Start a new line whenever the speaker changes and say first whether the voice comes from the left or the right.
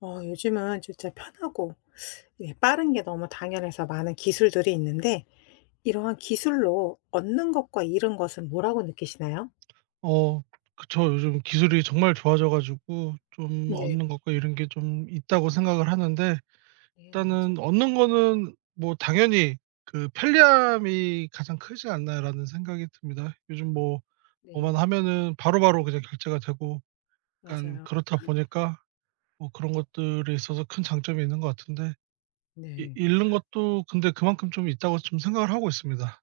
left: 요즘은 진짜 편하고 예 빠른 게 너무 당연해서 많은 기술들이 있는데 이러한 기술로 얻는 것과 잃은 것은 뭐라고 느끼시나요?
right: 어 그쵸. 요즘 기술이 정말 좋아져 가지고 좀
left: 네.
right: 얻는 것과 이런 게 좀 있다고 생각을 하는데,
left: 네네. 맞아요.
right: 일단은 얻는 거는 뭐 당연히 그 '편리함이 가장 크지 않나.'라는 생각이 듭니다. 요즘 뭐만
left: 네.
right: 하면은 바로바로 그냥 결제가 되고, 약간
left: 맞아요.
right: 그렇다 보니까 뭐 그런 것들에 있어서 큰 장점이 있는 것 같은데, 이
left: 네.
right: 잃는 것도 근데 그만큼 좀 있다고 좀 생각을 하고 있습니다.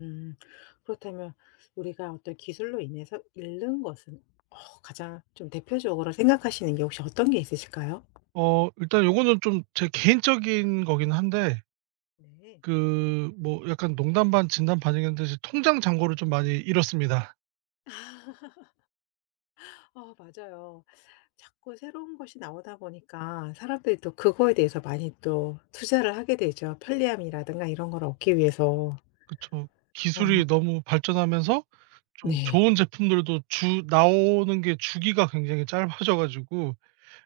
left: 음. 그렇다면 우리가 어떤 기술로 인해서 잃는 것은 가장 좀 대표적으로 생각하시는 게 혹시 어떤 게 있으실까요?
right: 일단 요거는 좀 제 개인적인 거긴 한데,
left: 네.
right: 그 뭐 약간 농담 반 진담 반이겠는데 이제 통장 잔고를 좀 많이 잃었습니다.
left: 아 맞아요. 자꾸 새로운 것이 나오다 보니까 사람들이 또 그거에 대해서 많이 또 투자를 하게 되죠. 편리함이라든가 이런 걸 얻기 위해서.
right: 그쵸.
left: 아
right: 기술이 너무 발전하면서 좀
left: 네.
right: 좋은 제품들도 주 나오는 게 주기가 굉장히 짧아져 가지고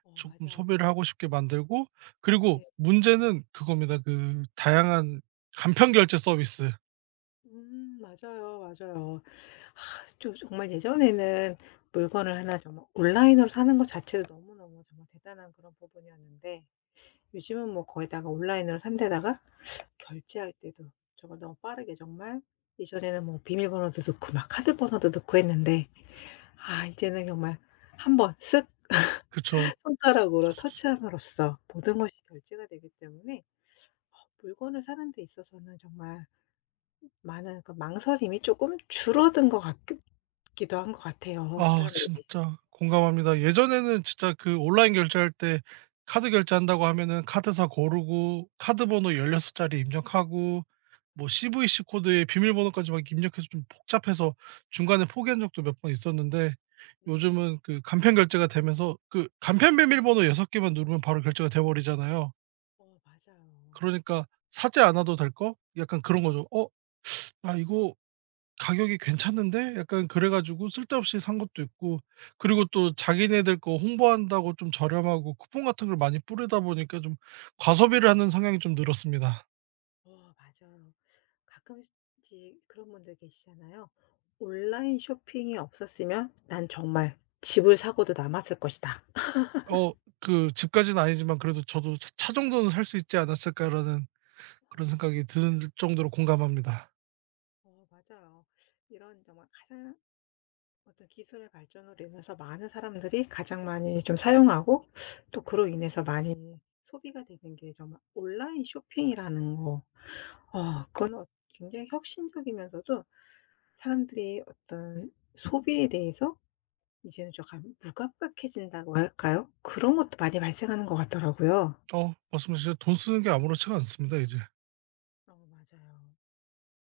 left: 어
right: 조금
left: 맞아요.
right: 소비를 하고 싶게 만들고, 그리고
left: 네.
right: 문제는 그겁니다. 그 다양한 간편 결제 서비스.
left: 맞아요, 맞아요. 아 저 정말 예전에는 물건을 하나 정말 온라인으로 사는 것 자체도 너무너무 정말 대단한 그런 부분이었는데 요즘은 뭐 거기다가 온라인으로 산 데다가 결제할 때도 정말 너무 빠르게 정말 예전에는 뭐 비밀번호도 넣고 막 카드 번호도 넣고 했는데 아 이제는 정말 한번 쓱
right: 그쵸.
left: 손가락으로 터치함으로써 모든 것이 결제가 되기 때문에 어 물건을 사는 데 있어서는 정말 많은 그 망설임이 쪼끔 줄어든 것 같기 기도 한 것 같아요
right: 아
left: 사람들이.
right: 진짜 공감합니다. 예전에는 진짜 그 온라인 결제할 때 카드 결제한다고 하면은 카드사 고르고 카드 번호 16 자리 입력하고 뭐
left: 맞아요.
right: CVC 코드에 비밀번호까지 막 입력해서 좀 복잡해서 중간에 포기한 적도 몇 번 있었는데,
left: 네네.
right: 요즘은 그 간편 결제가 되면서 그 간편 비밀번호 6 개만 누르면 바로 결제가 돼 버리잖아요.
left: 어 맞아요.
right: 그러니까 사지 않아도 될 거 약간 그런 거죠. '어 아 이거 가격이 괜찮은데.' 약간 그래 가지고 쓸데없이 산 것도 있고, 그리고 또 자기네들 거 홍보한다고 좀 저렴하고 쿠폰 같은 걸 많이 뿌리다 보니까 좀 과소비를 하는 성향이 좀 늘었습니다.
left: 어 맞아요. 가끔씩 그런 분들 계시잖아요. '온라인 쇼핑이 없었으면 난 정말 집을 사고도 남았을 것이다.'
right: 어 그 집까지는 아니지만 그래도 저도 '차 정도는 살 수 있지 않았을까.'라는 그런 생각이 들 정도로 공감합니다.
left: 어 맞아요. 이런 정말 가장 어떤 기술의 발전으로 인해서 많은 사람들이 가장 많이 좀 사용하고 또 그로 인해서 많이 소비가 되는 게 정말 온라인 쇼핑이라는 거. 어, 굉장히 혁신적이면서도 사람들이 어떤 소비에 대해서 이제는 조금 무감각해진다고 할까요? 그런 것도 많이 발생하는 것 같더라고요.
right: 말씀해 주신, 돈 쓰는 게 아무렇지가 않습니다 이제.
left: 어, 맞아요.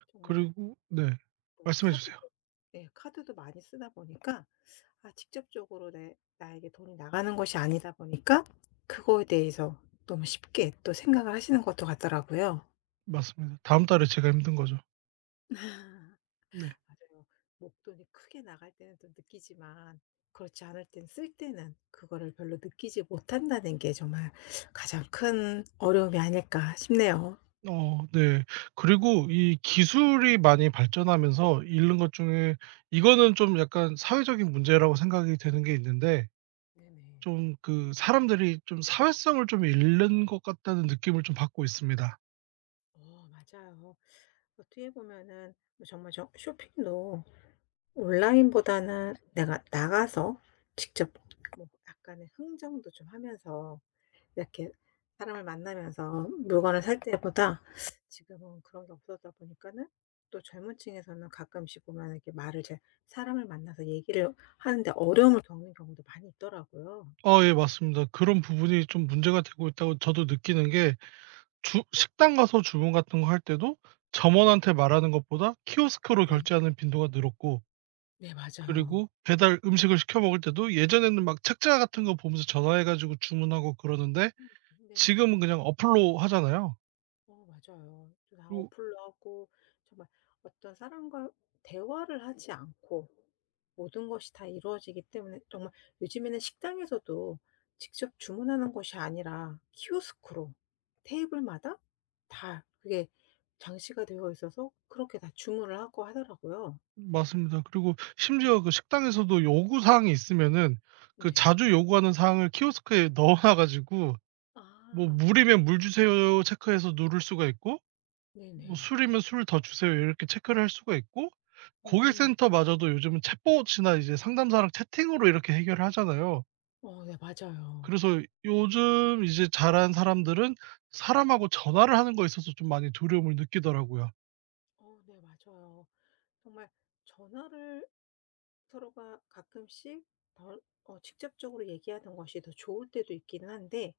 left: 정말
right: 그리고 네.
left: 뭐
right: 말씀해
left: 카드도
right: 주세요.
left: 네 카드도 많이 쓰다 보니까 아 직접적으로 내 나에게 돈이 나가는 것이 아니다 보니까 그거에 대해서 너무 쉽게 또 생각을 하시는 것도 같더라고요.
right: 맞습니다. 다음 달에 제가 힘든 거죠. 네.
left: 맞아요. 목돈이 크게 나갈 때는 또 느끼지만 그렇지 않을 땐 쓸 때는 그거를 별로 느끼지 못한다는 게 정말 가장 큰 어려움이 아닐까 싶네요.
right: 네. 그리고 이 기술이 많이 발전하면서 잃는 것 중에 이거는 좀 약간 사회적인 문제라고 생각이 되는 게 있는데,
left: 네네.
right: 좀 그 사람들이 좀 사회성을 좀 잃는 것 같다는 느낌을 좀 받고 있습니다.
left: 어 맞아요. 어떻게 보면은 뭐 정말 저 쇼핑도 온라인보다는 내가 나가서 직접 뭐 약간의 흥정도 좀 하면서 이렇게 사람을 만나면서 물건을 살 때보다 지금은 그런 게 없어다 보니까는 또 젊은 층에서는 가끔씩 보면 이렇게 말을 잘 사람을 만나서 얘기를 하는데 어려움을 겪는 경우도 많이 있더라고요.
right: 예 맞습니다. 그런 부분이 좀 문제가 되고 있다고 저도 느끼는 게, 주 식당 가서 주문 같은 거 할 때도 점원한테 말하는 것보다 키오스크로
left: 네.
right: 결제하는 빈도가 늘었고,
left: 네 맞아요.
right: 그리고 배달 음식을 시켜 먹을 때도 예전에는 막 책자 같은 거 보면서 전화해 가지고 주문하고 그러는데,
left: 음 네
right: 지금은
left: 맞아요.
right: 그냥 어플로 하잖아요.
left: 어 맞아요. 또 다
right: 그리고
left: 어플로 하고 정말 어떤 사람과 대화를 하지 않고 모든 것이 다 이루어지기 때문에 정말 요즘에는 식당에서도 직접 주문하는 것이 아니라 키오스크로 테이블마다 다 그게 장치가 되어 있어서 그렇게 다 주문을 하고 하더라고요.
right: 맞습니다. 그리고 심지어 그 식당에서도 요구 사항이 있으면은 그
left: 네.
right: 자주 요구하는 사항을 키오스크에 넣어 놔 가지고
left: 아
right: 뭐 "물이면 '물 주세요.' 체크해서 누를 수가 있고, 뭐
left: 네네.
right: '술이면 '술 더 주세요.' 이렇게 체크를 할 수가 있고,
left: 음.
right: 고객센터마저도 요즘은 챗봇이나 이제 상담사랑 채팅으로 이렇게 해결을 하잖아요.
left: 어 네 맞아요.
right: 그래서 요즘 이제 자란 사람들은 사람하고 전화를 하는 거에 있어서 좀 많이 두려움을 느끼더라고요.
left: 어 네 맞아요. 정말 전화를 서로가 가끔씩 덜 직접적으로 얘기하는 것이 더 좋을 때도 있기는 한데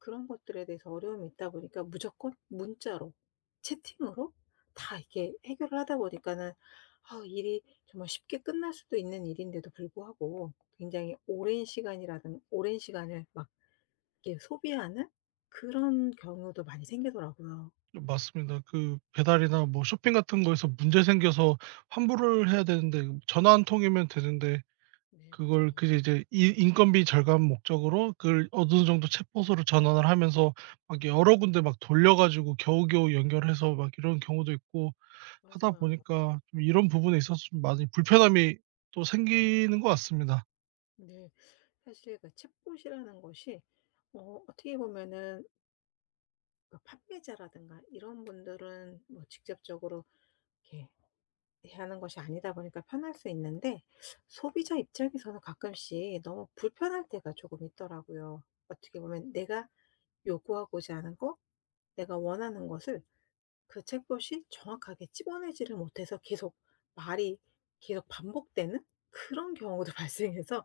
left: 그런 것들에 대해서 어려움이 있다 보니까 무조건 문자로 채팅으로 다 이게 해결을 하다 보니까는 아 일이 정말 쉽게 끝날 수도 있는 일인데도 불구하고 굉장히 오랜 시간을 막 이렇게 소비하는 그런 경우도 많이 생기더라고요.
right: 맞습니다. 그 배달이나 뭐 쇼핑 같은 거에서 문제 생겨서 환불을 해야 되는데 전화 한 통이면 되는데,
left: 네
right: 그걸
left: 맞아요.
right: 그 이제 이 인건비 절감 목적으로 그걸 어느 정도 챗포으로 전환을 하면서 막 여러 군데 막 돌려 가지고 겨우겨우 연결해서 막 이런 경우도 있고, 하다
left: 맞아요.
right: 보니까 좀 이런 부분에 있어서 좀 많이 불편함이 또 생기는 것 같습니다.
left: 네. 사실 그 챗봇이라는 것이 어떻게 보면은 그 판매자라든가 이런 분들은 뭐 직접적으로 이렇게 하는 것이 아니다 보니까 편할 수 있는데 소비자 입장에서는 가끔씩 너무 불편할 때가 조금 있더라고요. 어떻게 보면 내가 요구하고자 하는 거, 내가 원하는 것을 그 챗봇이 정확하게 찝어내지를 못해서 계속 말이 계속 반복되는 그런 경우도 발생해서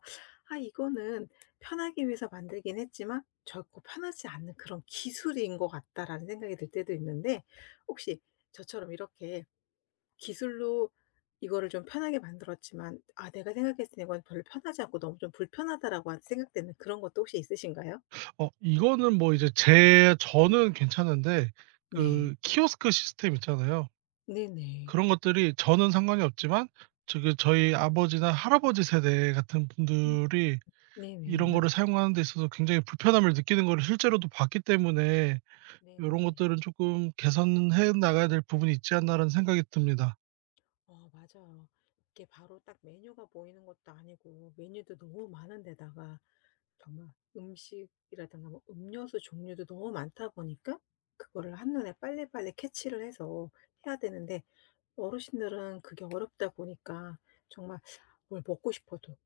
left: '아 이거는 편하기 위해서 만들긴 했지만 결코 편하지 않는 그런 기술인 것 같다.'라는 생각이 들 때도 있는데 혹시 저처럼 이렇게 기술로 이거를 좀 편하게 만들었지만 '아 내가 생각했을 때 이건 별로 편하지 않고 너무 좀 불편하다.'라고 한 생각되는 그런 것도 혹시 있으신가요?
right: 이거는 뭐 이제 제 저는 괜찮은데,
left: 네.
right: 그 키오스크 시스템 있잖아요.
left: 네네.
right: 그런 것들이 저는 상관이 없지만 저 그 저희 아버지나 할아버지 세대 같은
left: 음.
right: 분들이
left: 네네.
right: 이런
left: 맞아.
right: 거를 사용하는 데 있어서 굉장히 불편함을 느끼는 거를 실제로도 봤기 때문에, 요런
left: 네네.
right: 것들은 쪼끔 개선해 나가야 될 부분이 있지 않나라는 생각이 듭니다.
left: 어 맞아요. 이게 바로 딱 메뉴가 보이는 것도 아니고 메뉴도 너무 많은 데다가 정말 음식이라든가 뭐 음료수 종류도 너무 많다 보니까 그거를 한눈에 빨리빨리 캐치를 해서 해야 되는데 어르신들은 그게 어렵다 보니까 정말 뭘 먹고 싶어도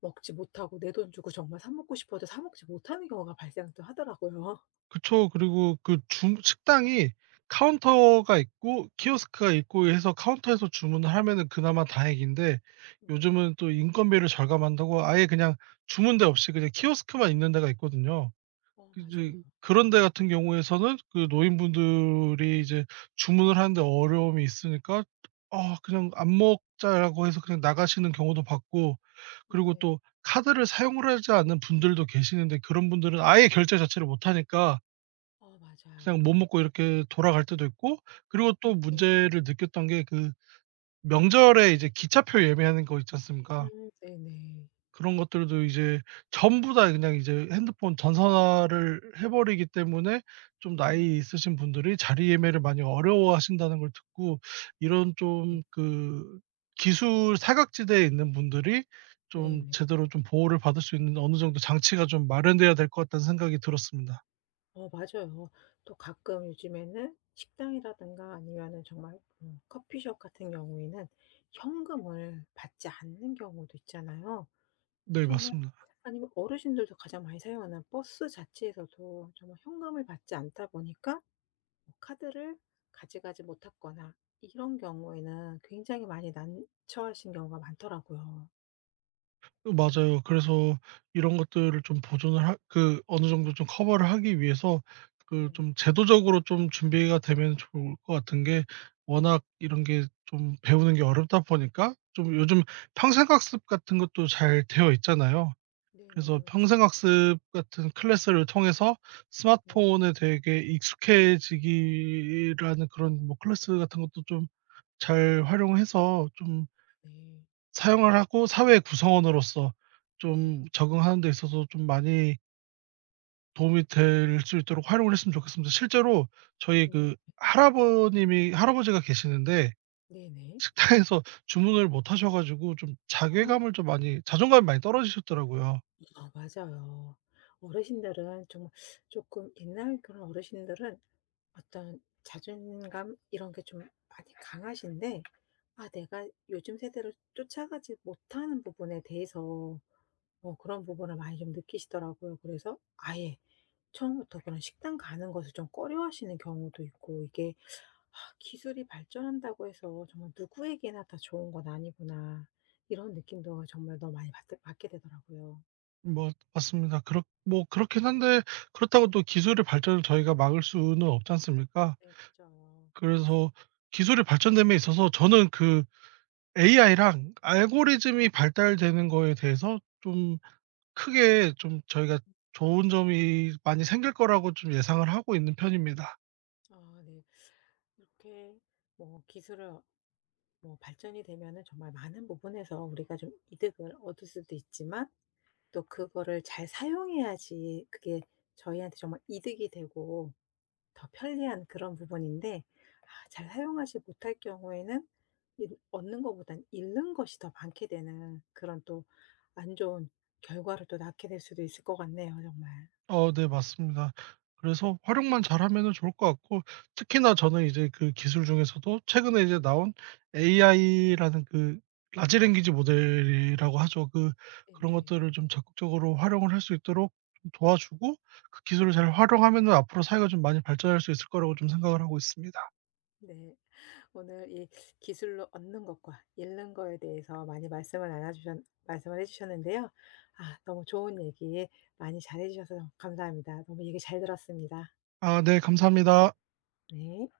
left: 먹지 못하고 내 돈 주고 정말 사 먹고 싶어도 사 먹지 못하는 경우가 발생 도 하더라고요.
right: 그쵸. 그리고 그 주 식당이 카운터가 있고 키오스크가 있고 해서 카운터에서 주문을 하면은 그나마 다행인데,
left: 네.
right: 요즘은 또 인건비를 절감한다고 아예 그냥 주문대 없이 그냥 키오스크만 있는 데가 있거든요.
left: 어
right: 그 이제
left: 맞아요,
right: 그런 데
left: 맞아요.
right: 같은 경우에서는 그 노인분들이 이제 주문을 하는데 어려움이 있으니까 "아 그냥 안 먹자."라고 해서 그냥 나가시는 경우도 봤고, 그리고
left: 네.
right: 또 카드를 사용을 하지 않는 분들도 계시는데 그런 분들은 아예 결제 자체를 못 하니까
left: 어
right: 그냥 못
left: 맞아요.
right: 먹고 이렇게 돌아갈 때도 있고, 그리고 또
left: 네.
right: 문제를 느꼈던 게 그 명절에 이제 기차표 예매하는 거 있지 않습니까?
left: 네네.
right: 그런 것들도 이제 전부 다 그냥 이제 핸드폰 전산화를 해 버리기 때문에 좀
left: 음.
right: 나이 있으신 분들이 자리 예매를 많이 어려워하신다는 걸 듣고, 이런 좀 그 기술 사각지대에 있는 분들이 좀
left: 네네.
right: 제대로 좀 보호를 받을 수 있는 어느 정도 장치가 좀 마련돼야 될 것 같다는 생각이 들었습니다.
left: 어 맞아요. 또 가끔 요즘에는 식당이라든가 아니면은 정말 커피숍 같은 경우에는 현금을 받지 않는 경우도 있잖아요.
right: 네
left: 정말
right: 맞습니다.
left: 아니면 어르신들도 가장 많이 사용하는 버스 자체에서도 정말 현금을 받지 않다 보니까 뭐 카드를 가져가지 못했거나 이런 경우에는 굉장히 많이 난처하신 경우가 많더라고요.
right: 맞아요. 그래서 이런 것들을 좀 보존을 하 그 어느 정도 좀 커버를 하기 위해서 그
left: 네네.
right: 좀 제도적으로 좀 준비가 되면 좋을 것 같은 게, 워낙 이런 게 좀 배우는 게 어렵다 보니까 좀 요즘
left: 음.
right: 평생학습 같은 것도 잘 되어 있잖아요.
left: 네네.
right: 그래서
left: 그렇죠.
right: 평생학습 같은 클래스를 통해서
left: 네네.
right: 스마트폰에 되게 익숙해지기라는 그런 뭐 클래스 같은 것도 좀 잘 활용해서 좀
left: 네.
right: 사용을 하고, 사회 구성원으로서
left: 네.
right: 좀 적응하는 데 있어서 좀 많이 도움이 될 수 있도록 활용을 했으면 좋겠습니다. 실제로 저희
left: 네.
right: 그 할아버님이 할아버지가 계시는데
left: 네네.
right: 식당에서 주문을 못 하셔 가지고 좀
left: 아.
right: 자괴감을 좀 많이, 자존감이 많이 떨어지셨더라고요.
left: 아 맞아요. 어르신들은 좀 조금 옛날 그런 어르신들은 어떤 자존감 이런 게 좀 많이 강하신데 아 내가 요즘 세대를 쫓아가지 못하는 부분에 대해서 뭐 그런 부분을 많이 좀 느끼시더라고요. 그래서 아예 처음부터 그런 식당 가는 것을 좀 꺼려하시는 경우도 있고 이게 기술이 발전한다고 해서 정말 누구에게나 다 좋은 건 아니구나. 이런 느낌도 정말 너무 많이 받게 되더라고요.
right: 뭐 맞습니다. 그렇 뭐 그렇긴 한데, 그렇다고 또 기술의 발전을 저희가 막을 수는 없지 않습니까?
left: 네, 맞죠
right: 그래서 기술이 발전됨에 있어서 저는 그 AI랑 알고리즘이 발달되는 거에 대해서 좀 크게 좀 저희가 좋은 점이 많이 생길 거라고 좀 예상을 하고 있는 편입니다.
left: 아, 네. 이렇게 뭐 기술을 뭐 발전이 되면은 정말 많은 부분에서 우리가 좀 이득을 얻을 수도 있지만 또 그거를 잘 사용해야지 그게 저희한테 정말 이득이 되고 더 편리한 그런 부분인데 아 잘 사용하지 못할 경우에는 얻는 것보단 잃는 것이 더 많게 되는 그런 또 안 좋은 결과를 또 낳게 될 수도 있을 것 같네요 정말.
right: 네 맞습니다. 그래서 활용만 잘하면은 좋을 것 같고, 특히나
left: 네네.
right: 저는 이제 그 기술 중에서도 최근에 이제 나온 AI라는 그 라지
left: 음.
right: 랭귀지 모델이라고 하죠. 그런
left: 네네.
right: 것들을 좀 적극적으로 활용을 할 수 있도록 좀 도와주고, 그 기술을
left: 네.
right: 잘 활용하면은 앞으로 사회가 좀 많이 발전할 수 있을 거라고 좀 생각을 하고 있습니다.
left: 네. 오늘 이 기술로 얻는 것과 잃는 거에 대해서 많이 말씀을 해 주셨는데요. 아 너무 좋은 얘기 많이 잘해 주셔서 감사합니다. 너무 얘기 잘 들었습니다.
right: 아 네 감사합니다.
left: 네.